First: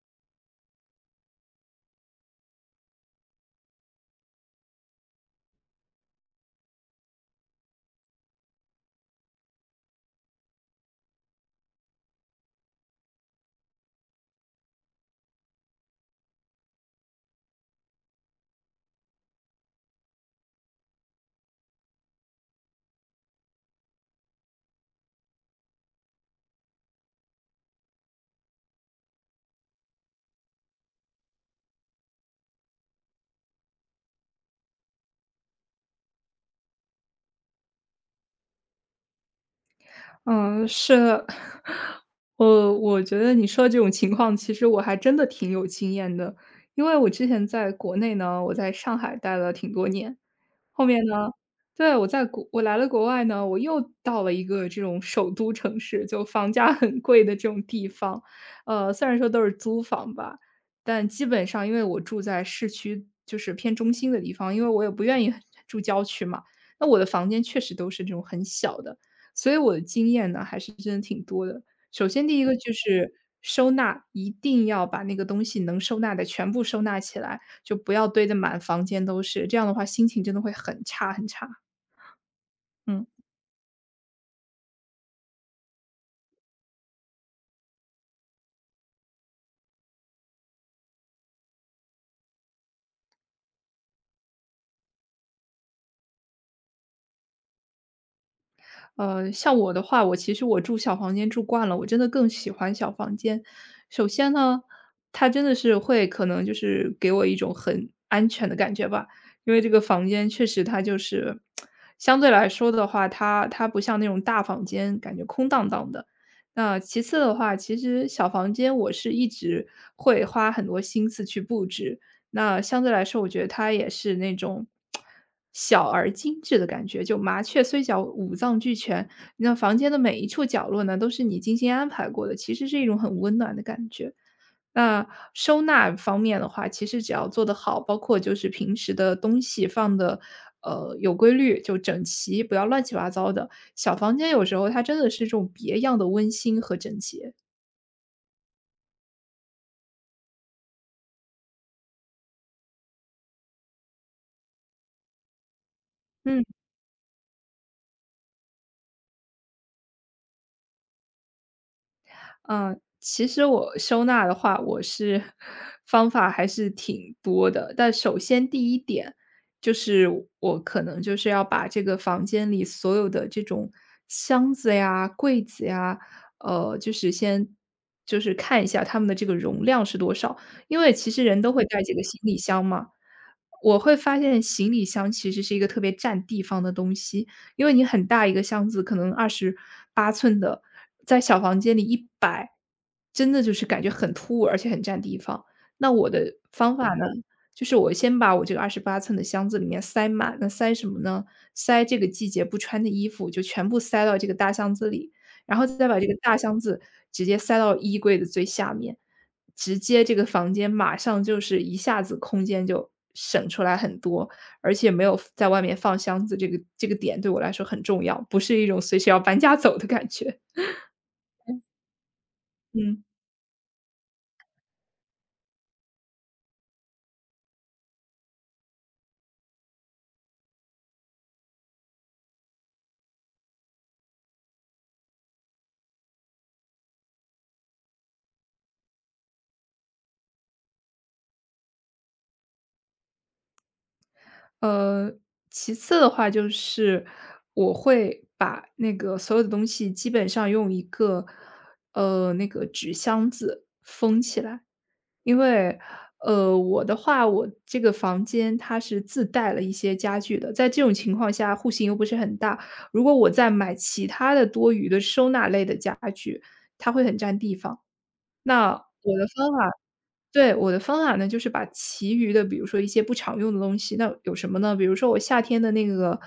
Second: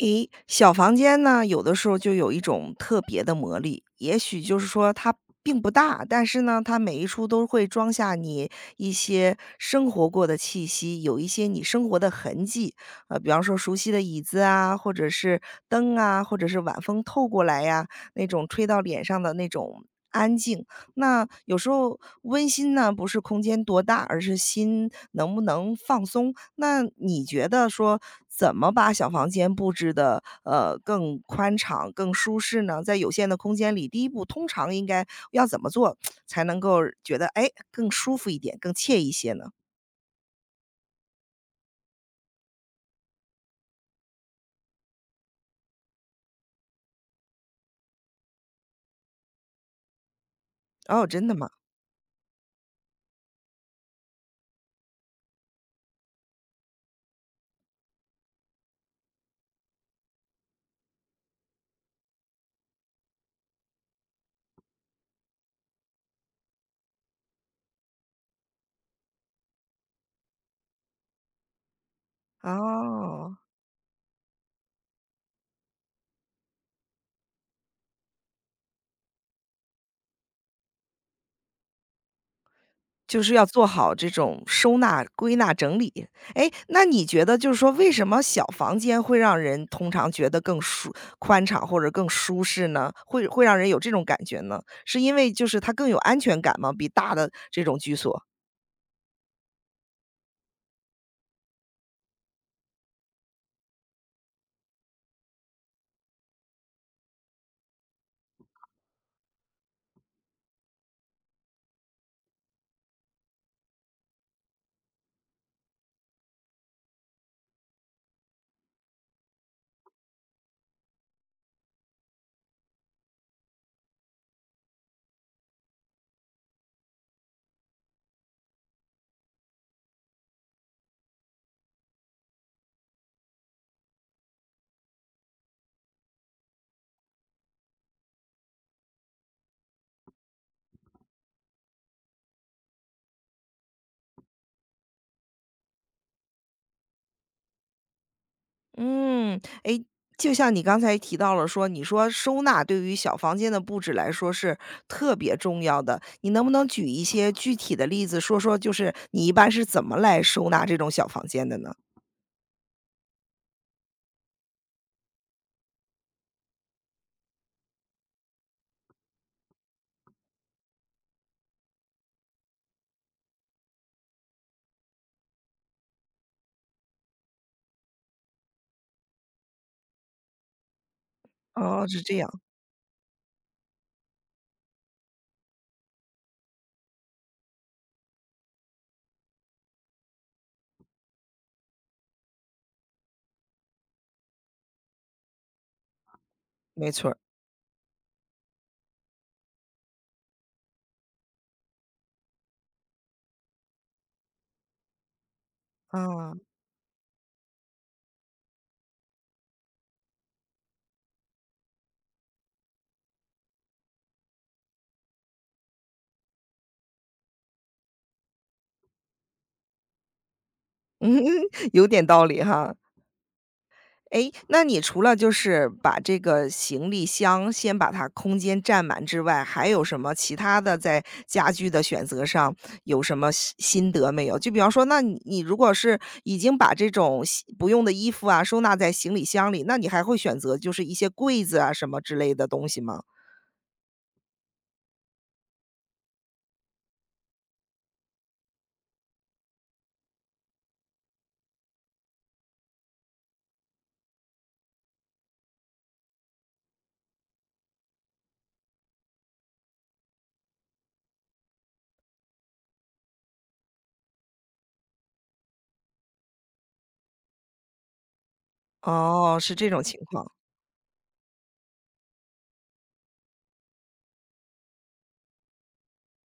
诶，小房间呢，有的时候就有一种特别的魔力。也许就是说它并不大，但是呢，它每一处都会装下你一些生活过的气息，有一些你生活的痕迹。比方说熟悉的椅子啊，或者是灯啊，或者是晚风透过来呀，那种吹到脸上的那种安静。那有时候温馨呢，不是空间多大，而是心能不能放松。那你觉得说怎么把小房间布置的更宽敞、更舒适呢？在有限的空间里，第一步通常应该要怎么做 才能够觉得哎更舒服一点、更惬意一些呢？嗯，是的。我觉得你说的这种情况，其实我还真的挺有经验的。因为我之前在国内呢，我在上海待了挺多年，后面哦，真呢，的吗？对，我来了国外呢，我又到了一个这种首都城市，就房价很贵的这种地方。虽然说都是租房吧，但基本上因为我住在市区，就是偏中心的地方，因为我也不愿意 住郊区嘛。那我的房间确实都是这种很小的，所以我的经验呢，还是真的挺多的。首先第一个就是哦，收纳，一定要把那个东西能收纳的全部收纳起来。就不要堆得满房间都是，这样的话心情真的会很差很差。嗯，就是要做好这种收纳、归纳、整理。哎，那你觉得就是说为什么小房间会让人通常觉得更舒宽敞或者更舒适呢？会让人有这种感觉呢？是因为就是它更有安全感吗？比大的这种居所？像我的话，我其实住小房间住惯了，我真的更喜欢小房间。首先呢，它真的是会可能就是给我一种很安全的感觉吧，因为这个房间确实它就是相对来说的话，它不像那种大房间，感觉空荡荡的。那其次的话，其实小房间我是一直会花很多心思去布置，那相对来说，我觉得它也是那种小而精致的感觉。就麻雀虽小，五脏俱全。那房间的每一处角落呢，都是你精心安排过的，其实是一种很温暖的感觉。那收纳方面的话，其实只要做得好，包括就是平时的东西放的，有规律，就整齐，不要乱七八糟的。小房间有时候它真的是这种别样的温馨和整洁。嗯，哎，就像你刚才提到了说，你说收纳对于小房间的布置来说是特别重要的，你能嗯。不能举一些具体的例子，说说就是你一般是怎么来收纳这种小房间的呢？嗯，其实我收纳的话，我是 方法还是挺多的。但首先第一点，就是我可能就是要把这个房间里所有的这种箱子呀、柜子呀，呃，就是先就是看一下它们的这个容量是多少。因为其实人都会带哦，几是个这行李样。箱嘛，我会发现行李箱其实是一个特别占地方的东西。因为你很大一个箱子，可能二十八寸的，在小房间里一摆，真的就是感觉很突兀，而且很占地方。那我的方法没呢，错儿就是我先把我这个二十八寸的箱子里面塞满，那塞什么呢？塞这个季节不穿的衣服，就全部塞到这个大箱子里，然后再把这个啊，大箱子直接塞到衣柜的最下面，直接这个房间马上就是一下子空间就省出来很多，而且没有在外面放箱子，这个点对我来说很重要，不是一种随时要搬家走的感觉 嗯，有点道理哈。嗯。诶，那你除了就是把这个行李箱先把它空间占满之外，还有什么其他的在家具的选择上有什么心得没有？就比方说，那你如果是已经把这种洗不用的衣服啊收纳在行李箱里，那你还会选择就是一些柜子啊什么之类的东西吗？呃，其次的话就是我会把那个所有的东西基本上用一个，那个纸箱子。因为，我的话，我这个房间它是自带了一些家具的，在这种情况下户型又不是很大，如果我再买其他的多余的收纳类的家具，那我的哦，方是这法种情况，对，我的方法呢，就是把其余的，比如说一些不常用的东西，那有什么呢？比如说我夏天的那个，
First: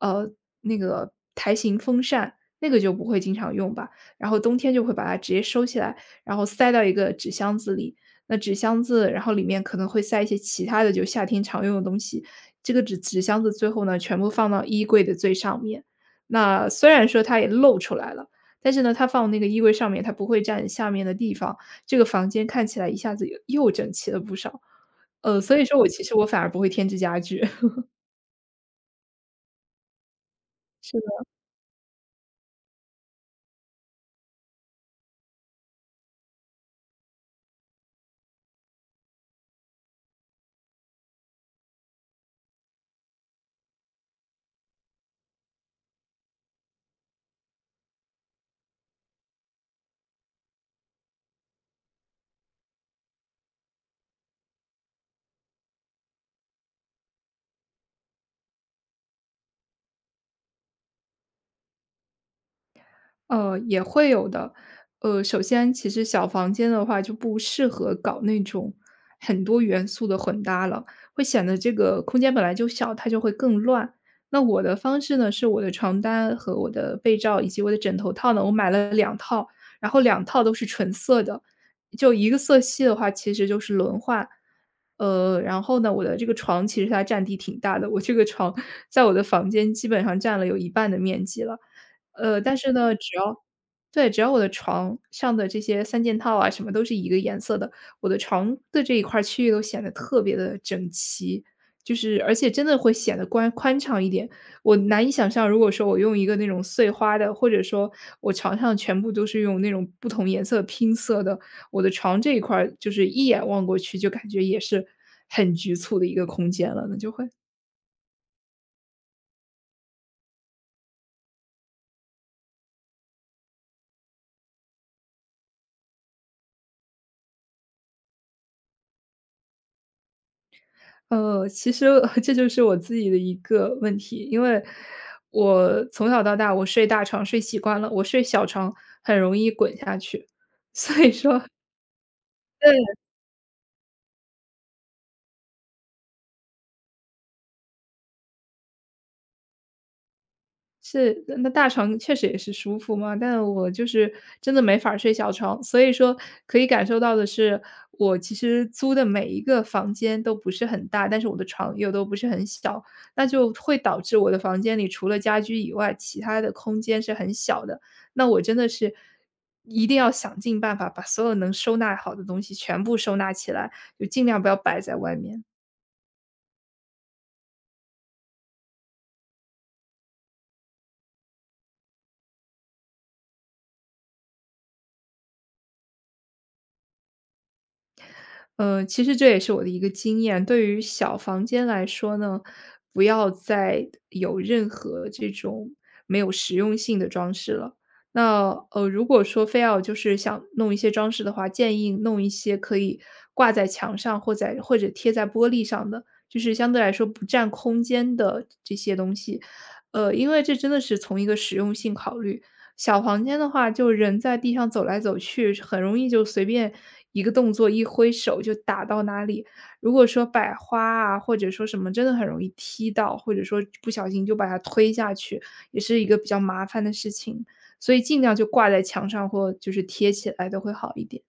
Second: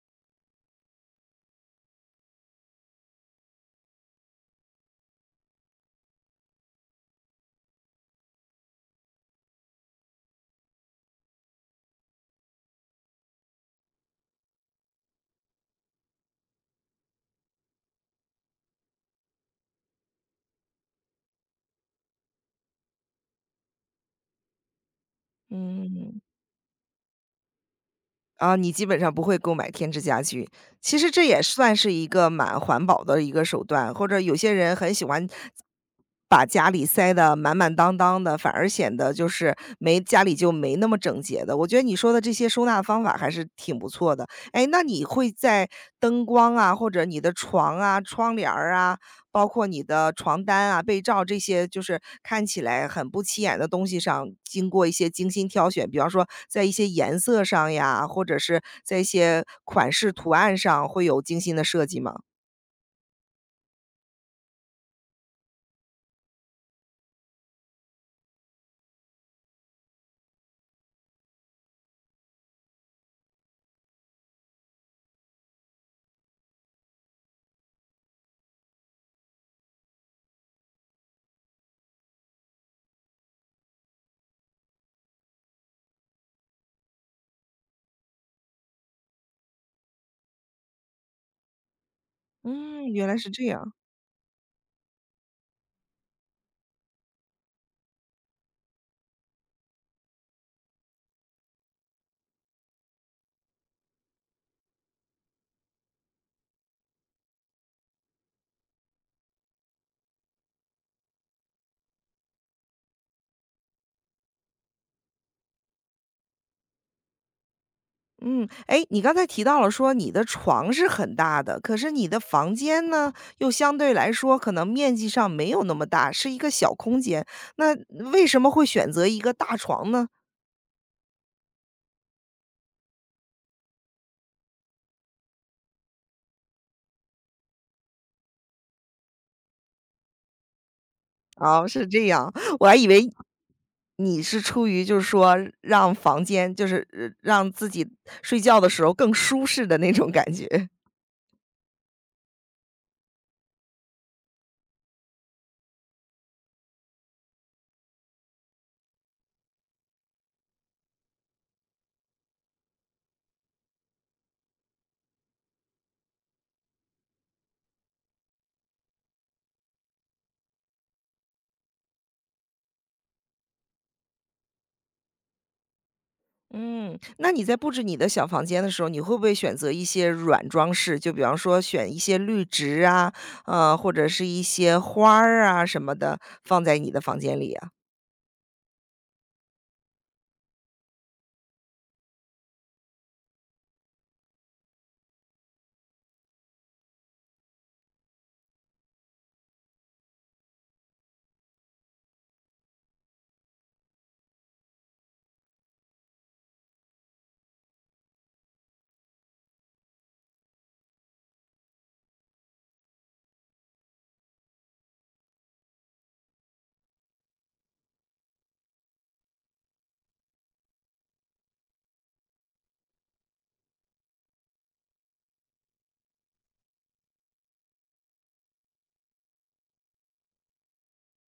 呃，那个台形风扇，那个就不会经常用吧。然后冬天就会把它直接收起来，然后塞到一个纸箱子里。那纸箱子，然后里面可能会塞一些其他的，就夏天常用的东西。这个纸箱子最后呢，全部放到衣柜的最上面。那虽然说它也露出来了，但是呢，它放那个衣柜上面，它不会占下面的地方。这个房间看起来一下子又整齐了不少。所以说我其实嗯。我反而不会添置家具。啊，你基本上不会购买添置家具，是其实这也算是一个蛮环保的一个手段，或者有些人很喜欢把家里塞得满满当当的，反而显得就是没家里就没那么整洁的。我觉得你说的这些收纳方法还是挺不错的。哎，那你会在灯光啊，或者你的床啊、窗帘儿啊，包括你的床单啊、被罩这些，就是看起来很不起眼的东西上，经过一些精心挑选，比方说在一些颜色上呀，或者是在一些款式图案上会有精心的设计吗？也会有的。首先其实小房间的话就不适合搞那种很多元素的混搭了，会显得这个空间本来就小，它就会更乱。那我的方式呢，是我的床单和我的被罩以及我的枕头套呢，我买了两套，然后两套都是纯色的，就一个色系的话其实就是轮换。然后呢，我的这个床其实它占地挺大的，我这个床 在我的房间基本上占了有一半的面积了。但是嗯，呢，原来是这样。对，只要我的床上的这些三件套啊，什么都是一个颜色的，我的床的这一块儿区域都显得特别的整齐，就是而且真的会显得宽敞一点。我难以想象，如果说我用一个那种碎花的，或者说我床上全部都是用那种不同颜色拼色的，我的床这一块儿就是一眼望过去就感觉也是很局促的一个空间了，那就会嗯，诶，你刚才提到了说你的床是很大的，可是你的房间呢，又相对来说可能面积上没有那么大，是一个小空间。那为什么会选择一个大床呢？其实 这就是我自己的一个问题，因为我从小到大我睡大床睡习惯了，我睡小床很容易滚下去。哦，是这样，我还以为你是出于就是说让房间就是让自己睡觉的时候更舒适的那种感觉。是，那大床确实也是舒服嘛，但我就是真的没法儿睡小床，所以说可以感受到的是，我其实租的每一个房间都不是很大，但是我的床又都不是很小，那就会导致我的房间里除了家居以外，其他的空间是很小的。那我真的是一定要想尽办法把所有能收纳好的东西全部收纳起来，就尽量不要摆在外面。嗯，那你在布置你的小房间的时候，你会不会选择一些软装饰？就比方说选一些绿植啊，或者是一些花儿啊什么的放在你的房间里啊？其实这也是我的一个经验。对于小房间来说呢，不要再有任何这种没有实用性的装饰了。那如果说非要就是想弄一些装饰的话，建议弄一些可以挂在墙上或者贴在玻璃上的，就是相对来说不占空间的这些东西。因为这真的是从一个实用性考虑，小房间的话，就人在地上走来走去，很容易就随便一个动作一挥手就打到哪里。如果说摆花啊，或者说什么，真的很容易踢到，或者说不小心就把它推下去，也是一个比较麻烦的事情。所以尽量就挂在墙上或就是贴起来的会好一点。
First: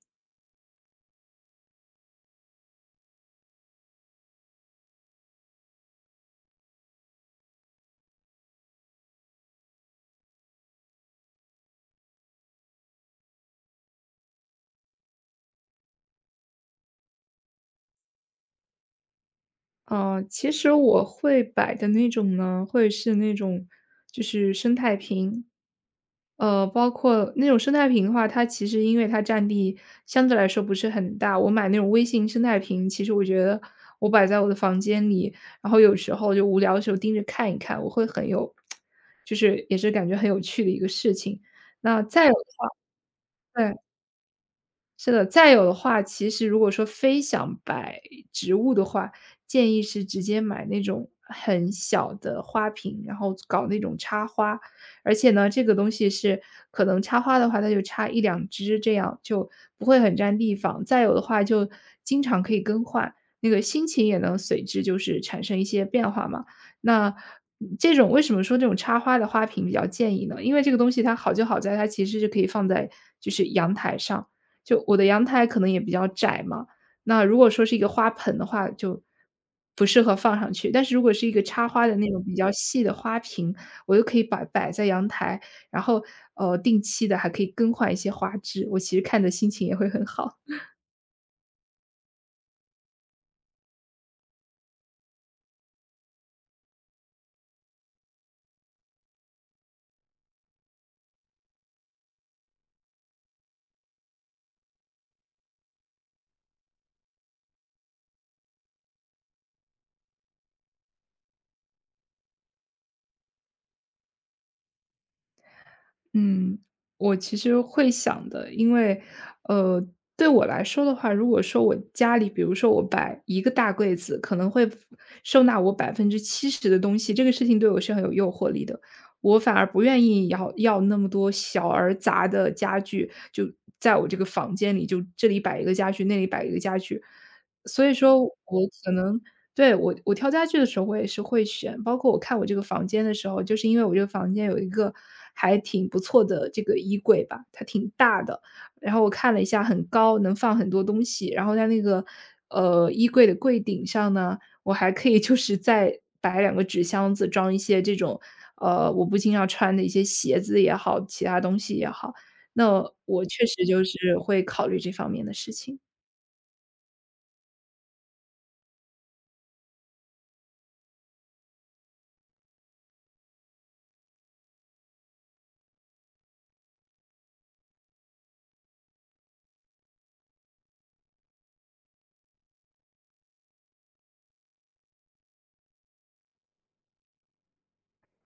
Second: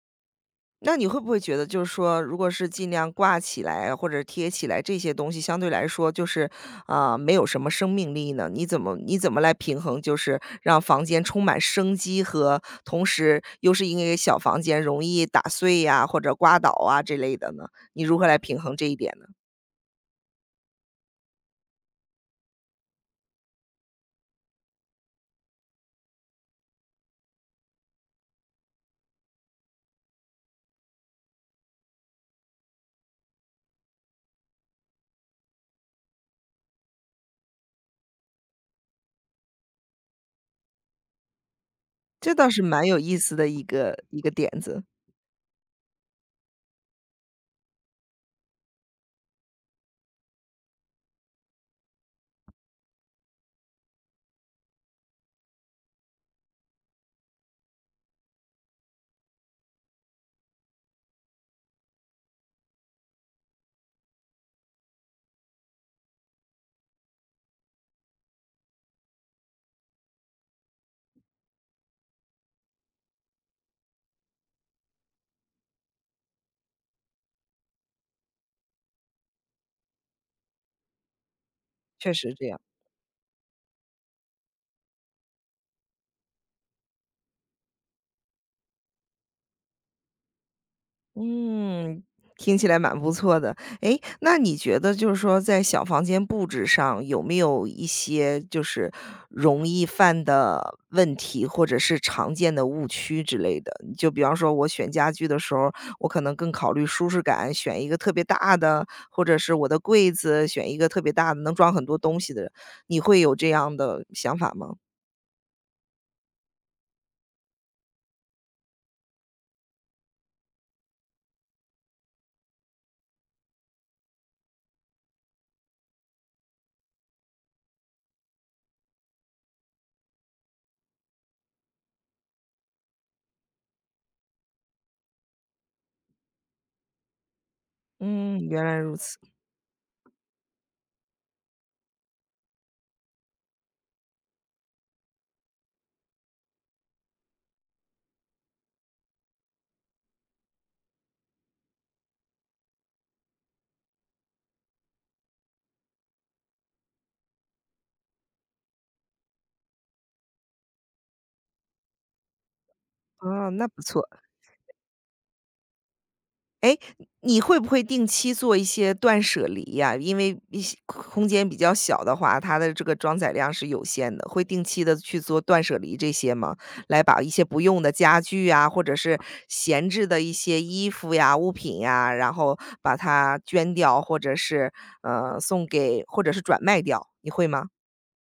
那你会不会觉得就是说，如果是尽量挂起来啊或者贴起来这些东西，相对来说就是，啊、没有什么生命力呢？你怎么来平衡，就是让房间充满生机和同时又是因为小房间容易打碎呀、或者刮倒啊这类的呢？你如何来平衡这一点呢？其实我会摆的那种呢，会是那种就是生态瓶，包括那种生态瓶的话，它其实因为它占地相对来说不是很大，我买那种微型生态瓶，其实我觉得我摆在我的房间里，然后有时候就无聊的时候盯着看一看，我会很有就是也是感觉很有趣的一个事情。那再有这的倒是话蛮有意思的一对。个一个点子，是的，再有的话，其实如果说非想摆植物的话，建议是直接买那种很小的花瓶，然后搞那种插花。而且呢，这个东西是可能插花的话，它就插一两支，这样就不会很占地方。再有的话就经常可以更换，那个心情也能随之就是产生一些变化嘛。那这种为什么说这种插花的花瓶比较建议呢？因为这个东西它好就好在它其实是可以放在就是阳台上，就我的阳台可能也比较窄嘛，那如果说是一个花盆的话，就不适合放上去。但是如果是一个插花的那确种实比这较样。细的花瓶，我又可以把摆在阳台，然后，定期的还可以更换一些花枝，我其实看的心情也会很好。嗯，听起来蛮不错的。诶，那你觉得就是说在小房间布置上有没有一些就是容易犯的问题，或者是常见的误区之类的？就比方说我选家具的时候，我可能更考虑舒适感，选一个特别大的，或者是我的柜子选一个特别大的，能装很多东西的。你会有这样的想法吗？嗯，我其实会想的，因为，呃，对我来说的话，如果说我家里，比如说我摆一个大柜子，可能会收纳我70%的东西，这个事情对我是很有诱惑力的。我反而不愿意要那么多小而杂的家具，就在我这个房间里，就这里摆一个家具，那里摆一个家具。所以说嗯，原我来可如此。能对，我挑家具的时候，我也是会选，包括我看我这个房间的时候，就是因为我这个房间有一个还挺不错的这个衣柜吧，它挺大的，然后我看了一下，很高，能放很多东西。然后它那个衣柜的柜顶上呢，我还可以就是再摆2个纸箱子，装一些这种我不经常穿的一些鞋子也好，其他东西也好。那我确啊，实那不就错。是会考虑这方面的事情。哎，你会不会定期做一些断舍离呀？因为一些空间比较小的话，它的这个装载量是有限的，会定期的去做断舍离这些吗？来把一些不用的家具呀，或者是闲置的一些衣服呀、物品呀，然后把它捐掉，或者是，送给或者是转卖掉，你会吗？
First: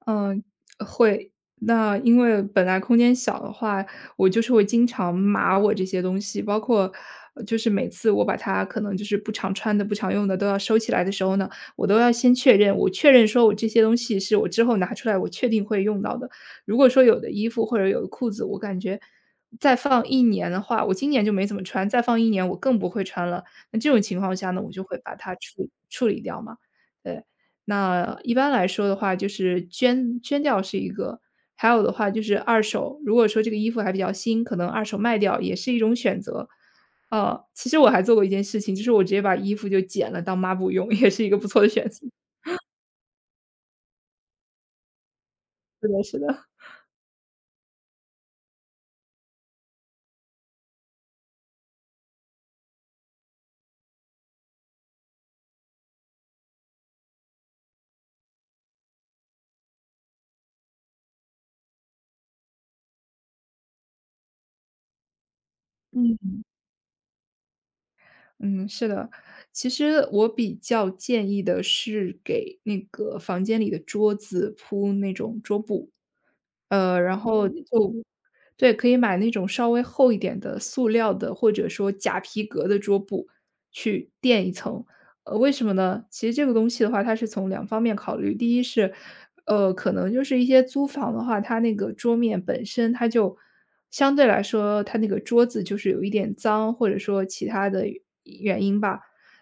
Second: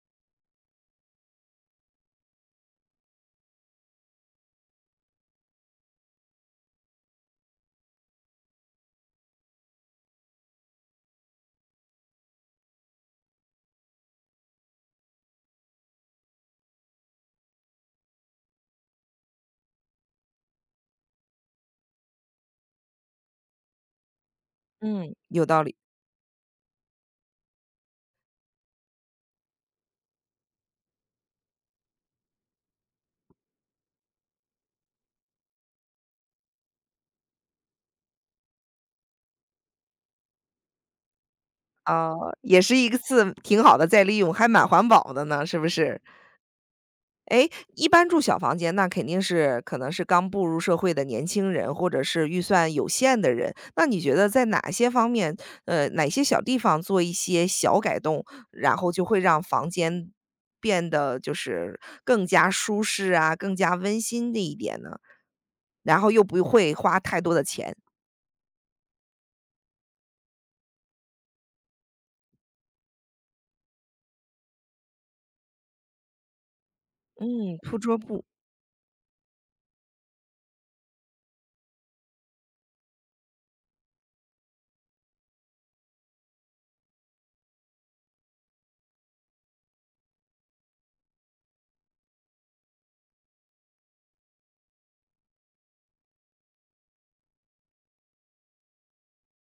嗯，会。那因为本来空间小的话，我就是会经常码我这些东西，包括就是每次我把它可能就是不常穿的、不常用的都要收起来的时候呢，我都要先确认，我确认说我这些东西是我之后拿出来我确定会用到的。如果说有的衣服或者有的裤子，我感觉再放一年的话，我今年就没怎么穿，再放一年我更不会穿了。那这种情况下呢，我就会把嗯，它有道处理，处理掉嘛。对，那一般来说的话，就是捐掉是一个，还有的话就是二手，如果说这个衣服还比较新，可能二手卖掉也是一种选择。其实我还做过一件事情，就是我直接把衣服就剪了当抹布用，也是一个不错的选择。啊，也是一个次挺好的再利用，还蛮环保的呢，是不是是？的，是的。诶，一般住小房间，那肯定是可能是刚步入社会的年轻人，或者是预算有限的人。那你觉得在哪些方面，哪些小地方做一些小改动，然后就会让房间变得就是更加舒适啊，更加温馨的一点呢？然后又嗯。不会花太多的钱。嗯，是的。其实我比较建议的是给那个房间里的桌子铺那种桌布。然后嗯嗯，铺就桌布，对，可以买那种稍微厚一点的塑料的，或者说假皮革的桌布去垫一层。呃，为什么呢？其实这个东西的话，它是从两方面考虑。第一是，可能就是一些租房的话，它那个桌面本身它就相对来说，它那个桌子就是有一点脏，或者说其他的原因吧。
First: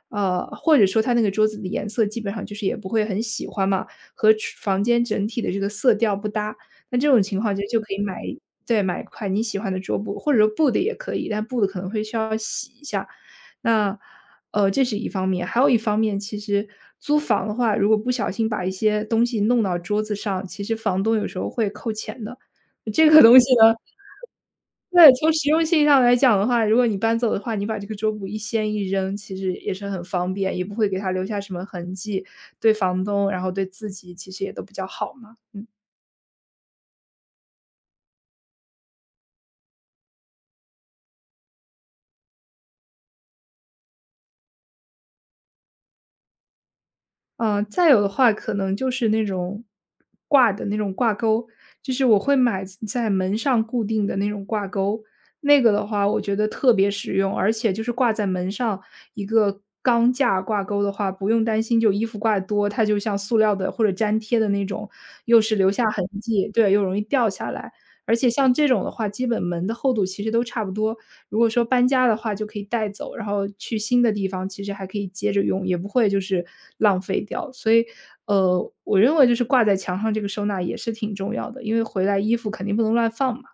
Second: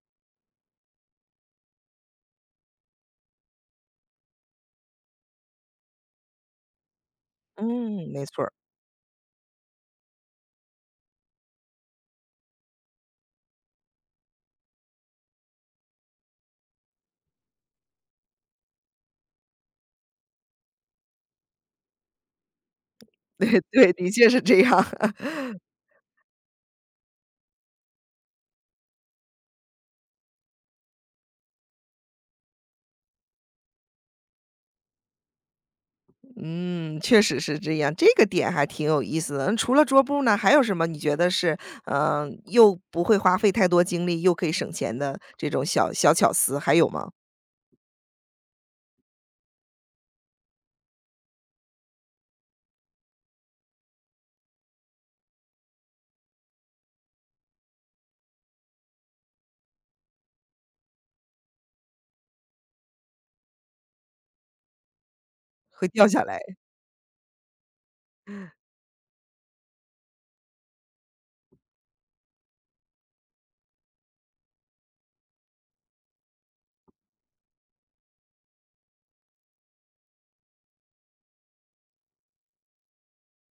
或者说它那个桌子的颜色基本上就是也不会很喜欢嘛，和厨房间整体的这个色调不搭。那这种情况其实就可以嗯，买没错儿，对，买一块你喜欢的桌布，或者说布的也可以，但布的可能会需要洗一下。那，这是一方面，还有一方面，其实租房的话，如果不小心把一些东西弄到桌子上，其实房东有时候会扣钱的。这个 东西对呢对，的确是这样。对，从实用性上来讲的话，如果你搬走的话，你把这个桌布一掀一扔，其实也是很方便，也不会给它留下什么痕迹，对房东，然后对自己其实也都比较好嘛，嗯。嗯，确实是这样，这个点还挺有意思的。除了桌布呢，还有什么你觉得是，嗯，又不会花费太多精力，又可以省钱的这种小小巧思，还有吗？嗯，再有的话可能就是那种挂的那种挂钩，就是我会买在门上固定的那种挂钩。那个的话，我觉得特别实用，而且就是挂在门上一个钢架挂钩的话，不用担心就衣服挂得多，它就像塑料的或者粘贴的那种，又是留会下痕掉下来。迹，对，又容易掉下来。而且像这种的话，基本门的厚度其实都差不多，如果说搬家的话就可以带走，然后去新的地方其实还可以接着用，也不会就是浪费掉。所以，我认为就是挂在墙上这个收纳也是挺重要的，因为回来衣服肯定不能乱放嘛。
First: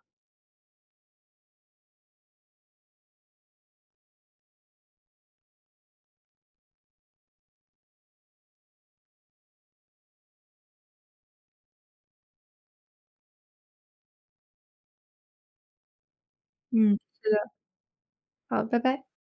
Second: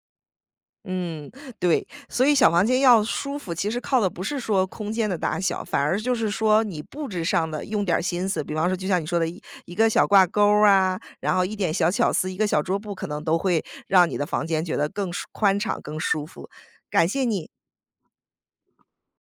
嗯，对，所以小房间要舒服，其实靠的不是说空间的大小，反而就是说你布置上的用点儿心思。比方说，就像你说的一个小挂钩儿啊，然后一点小巧思，一个小桌布，可能都会让你的房间觉得更舒宽敞、更舒服。嗯，感谢你。好，拜拜。